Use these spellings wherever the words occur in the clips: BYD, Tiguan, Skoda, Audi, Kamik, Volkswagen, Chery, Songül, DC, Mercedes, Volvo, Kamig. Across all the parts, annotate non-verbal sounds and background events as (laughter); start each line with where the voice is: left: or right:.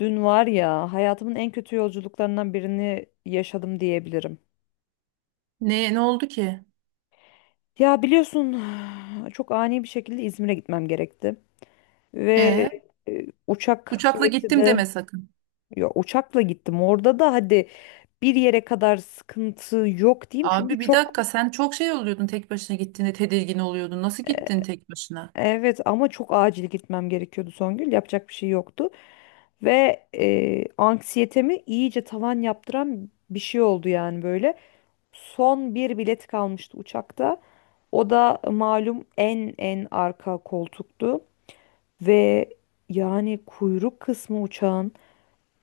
left: Dün var ya hayatımın en kötü yolculuklarından birini yaşadım diyebilirim.
right: Ne oldu ki?
left: Ya biliyorsun (sighs) çok ani bir şekilde İzmir'e gitmem gerekti. Ve
right: E,
left: uçak
right: Uçakla
left: bileti
right: gittim
left: de
right: deme sakın.
left: ya uçakla gittim. Orada da hadi bir yere kadar sıkıntı yok diyeyim. Çünkü
right: Abi bir
left: çok.
right: dakika, sen çok şey oluyordun, tek başına gittiğinde tedirgin oluyordun. Nasıl gittin tek başına?
left: Evet, ama çok acil gitmem gerekiyordu Songül. Yapacak bir şey yoktu. Ve anksiyetemi iyice tavan yaptıran bir şey oldu yani böyle. Son bir bilet kalmıştı uçakta. O da malum en en arka koltuktu ve yani kuyruk kısmı uçağın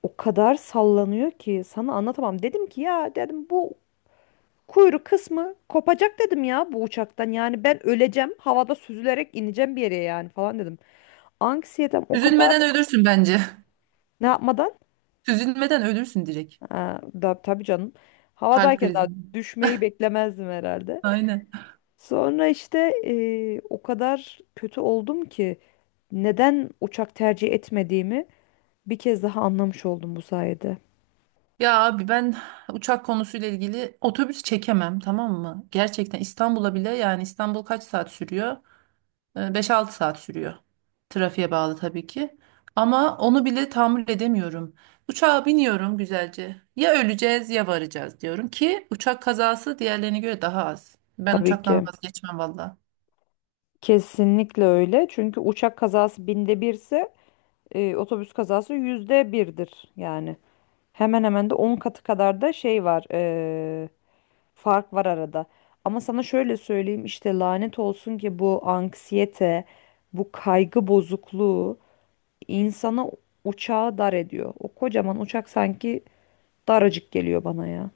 left: o kadar sallanıyor ki sana anlatamam. Dedim ki ya dedim bu kuyruk kısmı kopacak dedim ya bu uçaktan. Yani ben öleceğim, havada süzülerek ineceğim bir yere yani falan dedim. Anksiyetem o kadar.
right: Üzülmeden ölürsün bence.
left: Ne yapmadan?
right: (laughs) Üzülmeden ölürsün direkt.
left: Ha, da, tabii canım.
right: Kalp
left: Havadayken
right: krizi.
left: daha düşmeyi beklemezdim herhalde.
right: Aynen.
left: Sonra işte o kadar kötü oldum ki. Neden uçak tercih etmediğimi bir kez daha anlamış oldum bu sayede.
right: Ya abi, ben uçak konusuyla ilgili otobüs çekemem, tamam mı? Gerçekten İstanbul'a bile, yani İstanbul kaç saat sürüyor? 5-6 saat sürüyor. Trafiğe bağlı tabii ki. Ama onu bile tahammül edemiyorum. Uçağa biniyorum güzelce. Ya öleceğiz ya varacağız diyorum ki, uçak kazası diğerlerine göre daha az. Ben
left: Tabii
right: uçaktan
left: ki.
right: vazgeçmem valla.
left: Kesinlikle öyle. Çünkü uçak kazası binde birse otobüs kazası %1'dir. Yani hemen hemen de 10 katı kadar da şey var. Fark var arada. Ama sana şöyle söyleyeyim işte, lanet olsun ki bu anksiyete, bu kaygı bozukluğu insana uçağı dar ediyor. O kocaman uçak sanki daracık geliyor bana ya.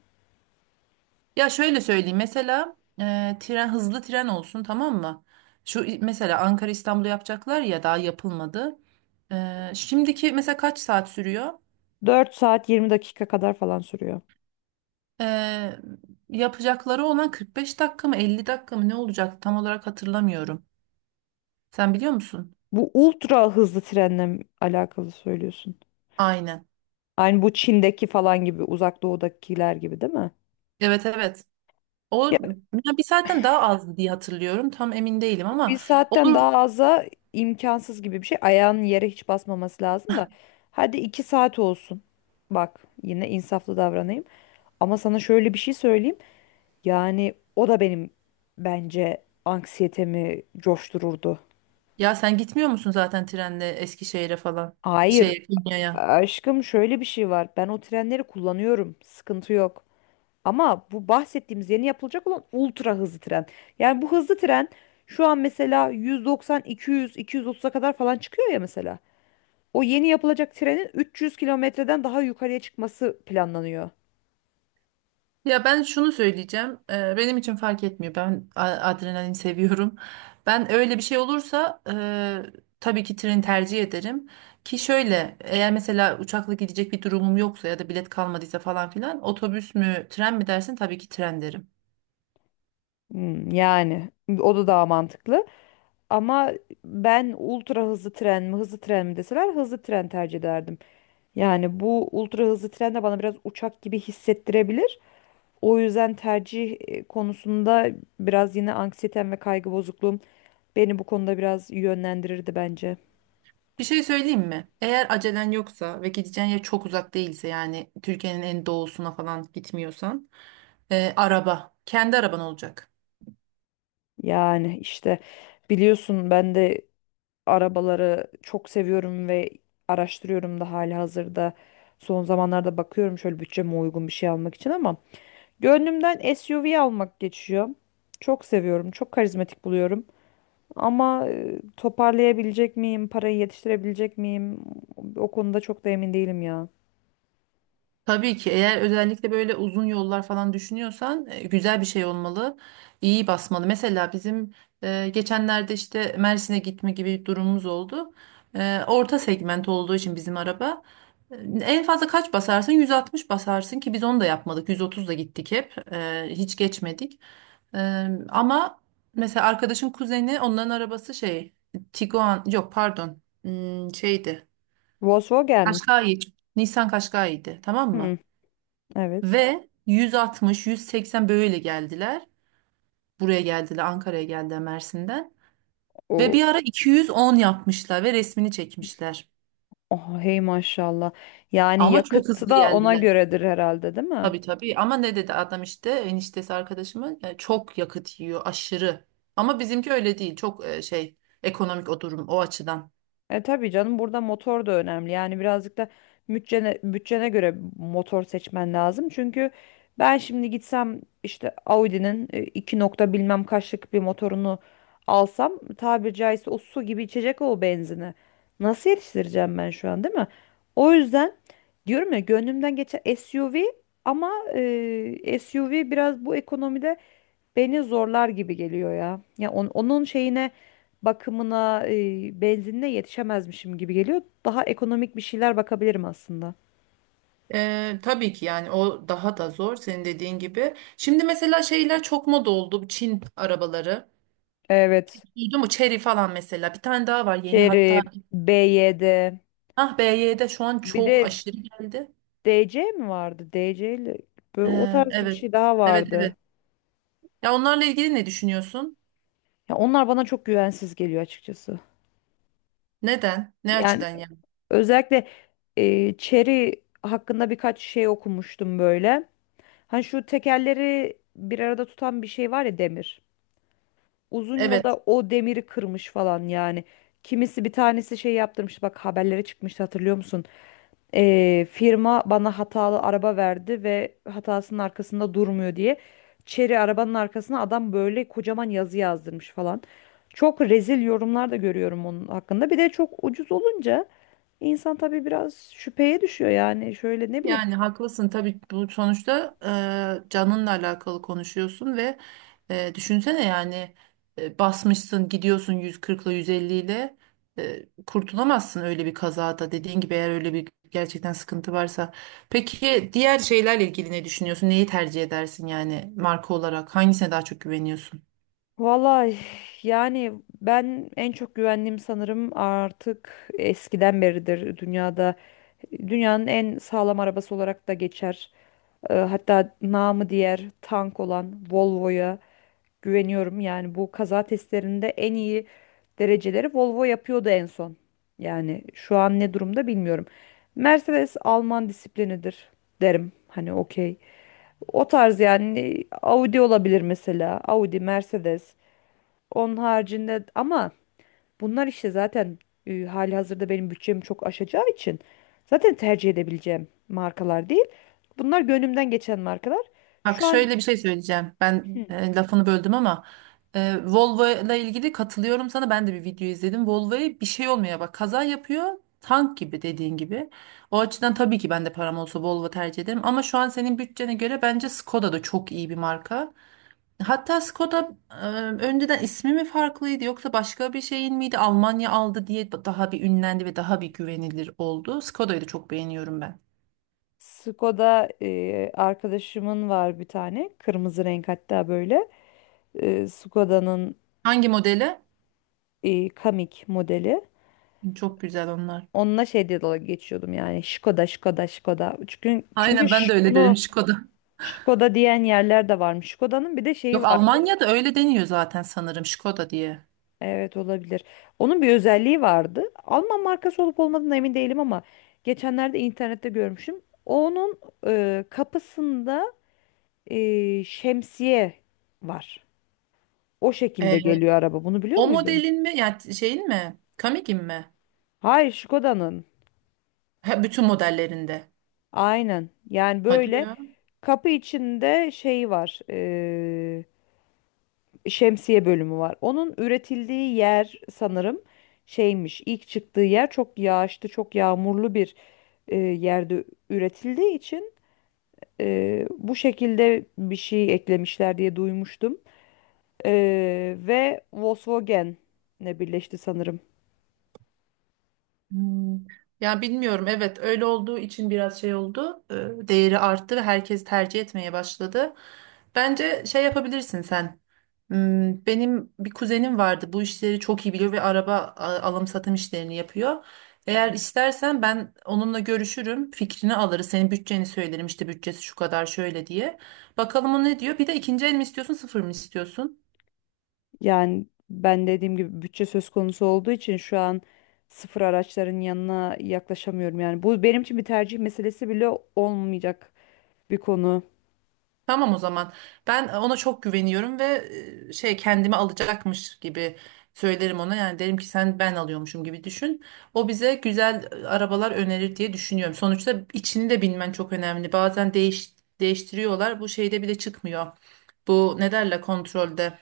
right: Ya şöyle söyleyeyim, mesela tren, hızlı tren olsun, tamam mı? Şu mesela Ankara İstanbul'u yapacaklar ya, daha yapılmadı. Şimdiki mesela kaç saat sürüyor?
left: 4 saat 20 dakika kadar falan sürüyor.
right: E, Yapacakları olan 45 dakika mı, 50 dakika mı, ne olacak tam olarak hatırlamıyorum. Sen biliyor musun?
left: Bu ultra hızlı trenle mi alakalı söylüyorsun?
right: Aynen.
left: Aynı bu Çin'deki falan gibi, uzak doğudakiler gibi değil mi?
right: Evet, evet. O,
left: Ya
right: ya bir saatten daha azdı diye hatırlıyorum. Tam emin değilim
left: bir
right: ama
left: saatten
right: olur.
left: daha aza imkansız gibi bir şey. Ayağının yere hiç basmaması lazım da. Hadi 2 saat olsun. Bak yine insaflı davranayım. Ama sana şöyle bir şey söyleyeyim. Yani o da benim bence anksiyetemi coştururdu.
right: Ya sen gitmiyor musun zaten trenle Eskişehir'e falan?
left: Hayır,
right: Şey, Konya'ya.
left: aşkım şöyle bir şey var. Ben o trenleri kullanıyorum. Sıkıntı yok. Ama bu bahsettiğimiz yeni yapılacak olan ultra hızlı tren. Yani bu hızlı tren şu an mesela 190, 200, 230'a kadar falan çıkıyor ya mesela. O yeni yapılacak trenin 300 kilometreden daha yukarıya çıkması planlanıyor.
right: Ya ben şunu söyleyeceğim. Benim için fark etmiyor. Ben adrenalin seviyorum. Ben öyle bir şey olursa tabii ki treni tercih ederim. Ki şöyle, eğer mesela uçakla gidecek bir durumum yoksa ya da bilet kalmadıysa falan filan, otobüs mü tren mi dersin, tabii ki tren derim.
left: Hmm, yani o da daha mantıklı. Ama ben ultra hızlı tren mi hızlı tren mi deseler hızlı tren tercih ederdim. Yani bu ultra hızlı tren de bana biraz uçak gibi hissettirebilir. O yüzden tercih konusunda biraz yine anksiyetem ve kaygı bozukluğum beni bu konuda biraz yönlendirirdi bence.
right: Bir şey söyleyeyim mi? Eğer acelen yoksa ve gideceğin yer çok uzak değilse, yani Türkiye'nin en doğusuna falan gitmiyorsan, araba. Kendi araban olacak.
left: Yani işte biliyorsun, ben de arabaları çok seviyorum ve araştırıyorum da hali hazırda. Son zamanlarda bakıyorum şöyle bütçeme uygun bir şey almak için, ama gönlümden SUV almak geçiyor. Çok seviyorum, çok karizmatik buluyorum. Ama toparlayabilecek miyim, parayı yetiştirebilecek miyim? O konuda çok da emin değilim ya.
right: Tabii ki, eğer özellikle böyle uzun yollar falan düşünüyorsan, güzel bir şey olmalı. İyi basmalı. Mesela bizim geçenlerde işte Mersin'e gitme gibi bir durumumuz oldu. Orta segment olduğu için bizim araba. e, En fazla kaç basarsın? 160 basarsın ki biz onu da yapmadık. 130 da gittik hep. E, hiç geçmedik. Ama mesela arkadaşın kuzeni, onların arabası şey, Tiguan, yok pardon, şeydi,
left: Volkswagen.
right: Kaşkai, Nissan Kaşkai'ydi, tamam
left: Hmm,
right: mı?
left: evet.
right: Ve 160, 180 böyle geldiler. Buraya geldiler, Ankara'ya geldiler Mersin'den. Ve
left: O,
right: bir ara 210 yapmışlar ve resmini çekmişler.
left: oh, hey maşallah. Yani
right: Ama çok
left: yakıtı
right: hızlı
left: da ona
right: geldiler.
left: göredir herhalde, değil mi?
right: Tabii, tabii, ama ne dedi adam, işte eniştesi arkadaşımın, çok yakıt yiyor aşırı. Ama bizimki öyle değil, çok şey, ekonomik o durum o açıdan.
left: E tabii canım, burada motor da önemli. Yani birazcık da bütçene göre motor seçmen lazım. Çünkü ben şimdi gitsem işte Audi'nin 2 nokta bilmem kaçlık bir motorunu alsam, tabiri caizse o su gibi içecek o benzini. Nasıl yetiştireceğim ben şu an, değil mi? O yüzden diyorum ya, gönlümden geçen SUV, ama SUV biraz bu ekonomide beni zorlar gibi geliyor ya. Ya onun şeyine, bakımına, benzinine yetişemezmişim gibi geliyor. Daha ekonomik bir şeyler bakabilirim aslında.
right: Tabii ki yani, o daha da zor, senin dediğin gibi. Şimdi mesela şeyler çok moda oldu, bu Çin arabaları.
left: Evet.
right: Duydun mu? Chery falan mesela. Bir tane daha var yeni hatta.
left: Chery, BYD,
right: Ah, BYD şu an
left: bir
right: çok
left: de
right: aşırı geldi.
left: DC mi vardı? DC ile böyle o tarz bir
right: Evet.
left: şey daha
right: Evet, evet.
left: vardı.
right: Ya onlarla ilgili ne düşünüyorsun?
left: Ya onlar bana çok güvensiz geliyor açıkçası.
right: Neden? Ne
left: Yani
right: açıdan yani?
left: özellikle Chery hakkında birkaç şey okumuştum böyle. Hani şu tekerleri bir arada tutan bir şey var ya, demir. Uzun
right: Evet.
left: yolda o demiri kırmış falan yani. Kimisi, bir tanesi şey yaptırmış, bak haberlere çıkmıştı, hatırlıyor musun? Firma bana hatalı araba verdi ve hatasının arkasında durmuyor diye. Çeri arabanın arkasına adam böyle kocaman yazı yazdırmış falan. Çok rezil yorumlar da görüyorum onun hakkında. Bir de çok ucuz olunca insan tabii biraz şüpheye düşüyor yani, şöyle ne bileyim.
right: Yani haklısın tabii, bu sonuçta canınla alakalı konuşuyorsun ve düşünsene yani, basmışsın gidiyorsun 140 ile 150 ile, kurtulamazsın öyle bir kazada, dediğin gibi, eğer öyle bir gerçekten sıkıntı varsa. Peki diğer şeylerle ilgili ne düşünüyorsun? Neyi tercih edersin yani marka olarak? Hangisine daha çok güveniyorsun?
left: Vallahi yani ben en çok güvendiğim, sanırım artık eskiden beridir dünyada. Dünyanın en sağlam arabası olarak da geçer. Hatta namı diğer tank olan Volvo'ya güveniyorum. Yani bu kaza testlerinde en iyi dereceleri Volvo yapıyordu en son. Yani şu an ne durumda bilmiyorum. Mercedes Alman disiplinidir, derim. Hani okey. O tarz yani Audi olabilir mesela. Audi, Mercedes. Onun haricinde ama bunlar işte zaten halihazırda benim bütçemi çok aşacağı için zaten tercih edebileceğim markalar değil. Bunlar gönlümden geçen markalar.
right: Bak
left: Şu an
right: şöyle bir şey söyleyeceğim. Ben lafını böldüm ama Volvo ile ilgili katılıyorum sana. Ben de bir video izledim. Volvo'ya bir şey olmuyor. Bak, kaza yapıyor. Tank gibi, dediğin gibi. O açıdan tabii ki ben de param olsa Volvo tercih ederim. Ama şu an senin bütçene göre bence Skoda da çok iyi bir marka. Hatta Skoda önceden ismi mi farklıydı yoksa başka bir şeyin miydi? Almanya aldı diye daha bir ünlendi ve daha bir güvenilir oldu. Skoda'yı da çok beğeniyorum ben.
left: Skoda arkadaşımın var bir tane. Kırmızı renk hatta böyle. Skoda'nın
right: Hangi modeli?
left: Kamik modeli.
right: Çok güzel onlar.
left: Onunla şey diye dalga geçiyordum yani. Skoda, Skoda, Skoda. Çünkü
right: Aynen, ben de öyle dedim,
left: bunu
right: Skoda.
left: Skoda diyen yerler de varmış. Skoda'nın bir de şeyi
right: Yok,
left: var.
right: Almanya'da öyle deniyor zaten sanırım, Skoda diye.
left: Evet, olabilir. Onun bir özelliği vardı. Alman markası olup olmadığına emin değilim, ama geçenlerde internette görmüşüm. Onun kapısında şemsiye var. O şekilde
right: Ee,
left: geliyor araba. Bunu biliyor
right: O
left: muydun?
right: modelin mi yani, şeyin mi? Kamig'in mi?
left: Hayır, Skoda'nın.
right: Ha, bütün modellerinde.
left: Aynen. Yani
right: Hadi
left: böyle
right: ya.
left: kapı içinde şey var. Şemsiye bölümü var. Onun üretildiği yer sanırım şeymiş. İlk çıktığı yer çok yağışlı, çok yağmurlu bir yerde üretildiği için bu şekilde bir şey eklemişler diye duymuştum. E, ve Volkswagen'le birleşti sanırım.
right: Hmm. Ya bilmiyorum, evet öyle olduğu için biraz şey oldu. Değeri arttı ve herkes tercih etmeye başladı. Bence şey yapabilirsin sen. Benim bir kuzenim vardı, bu işleri çok iyi biliyor ve araba alım satım işlerini yapıyor. Eğer istersen ben onunla görüşürüm, fikrini alırız, senin bütçeni söylerim, işte bütçesi şu kadar şöyle diye. Bakalım o ne diyor, bir de ikinci el mi istiyorsun, sıfır mı istiyorsun?
left: Yani ben dediğim gibi bütçe söz konusu olduğu için şu an sıfır araçların yanına yaklaşamıyorum. Yani bu benim için bir tercih meselesi bile olmayacak bir konu.
right: Tamam o zaman. Ben ona çok güveniyorum ve şey, kendimi alacakmış gibi söylerim ona. Yani derim ki sen, ben alıyormuşum gibi düşün. O bize güzel arabalar önerir diye düşünüyorum. Sonuçta içini de bilmen çok önemli. Bazen değiştiriyorlar. Bu şeyde bile çıkmıyor. Bu ne derler, kontrolde.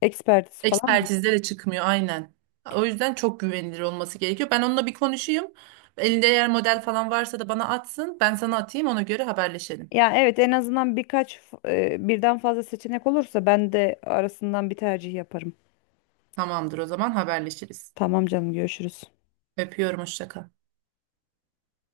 left: Ekspertiz falan.
right: Ekspertizde de çıkmıyor, aynen. O yüzden çok güvenilir olması gerekiyor. Ben onunla bir konuşayım. Elinde eğer model falan varsa da bana atsın. Ben sana atayım, ona göre haberleşelim.
left: Ya evet, en azından birkaç birden fazla seçenek olursa ben de arasından bir tercih yaparım.
right: Tamamdır o zaman, haberleşiriz.
left: Tamam canım, görüşürüz.
right: Öpüyorum, hoşça kal.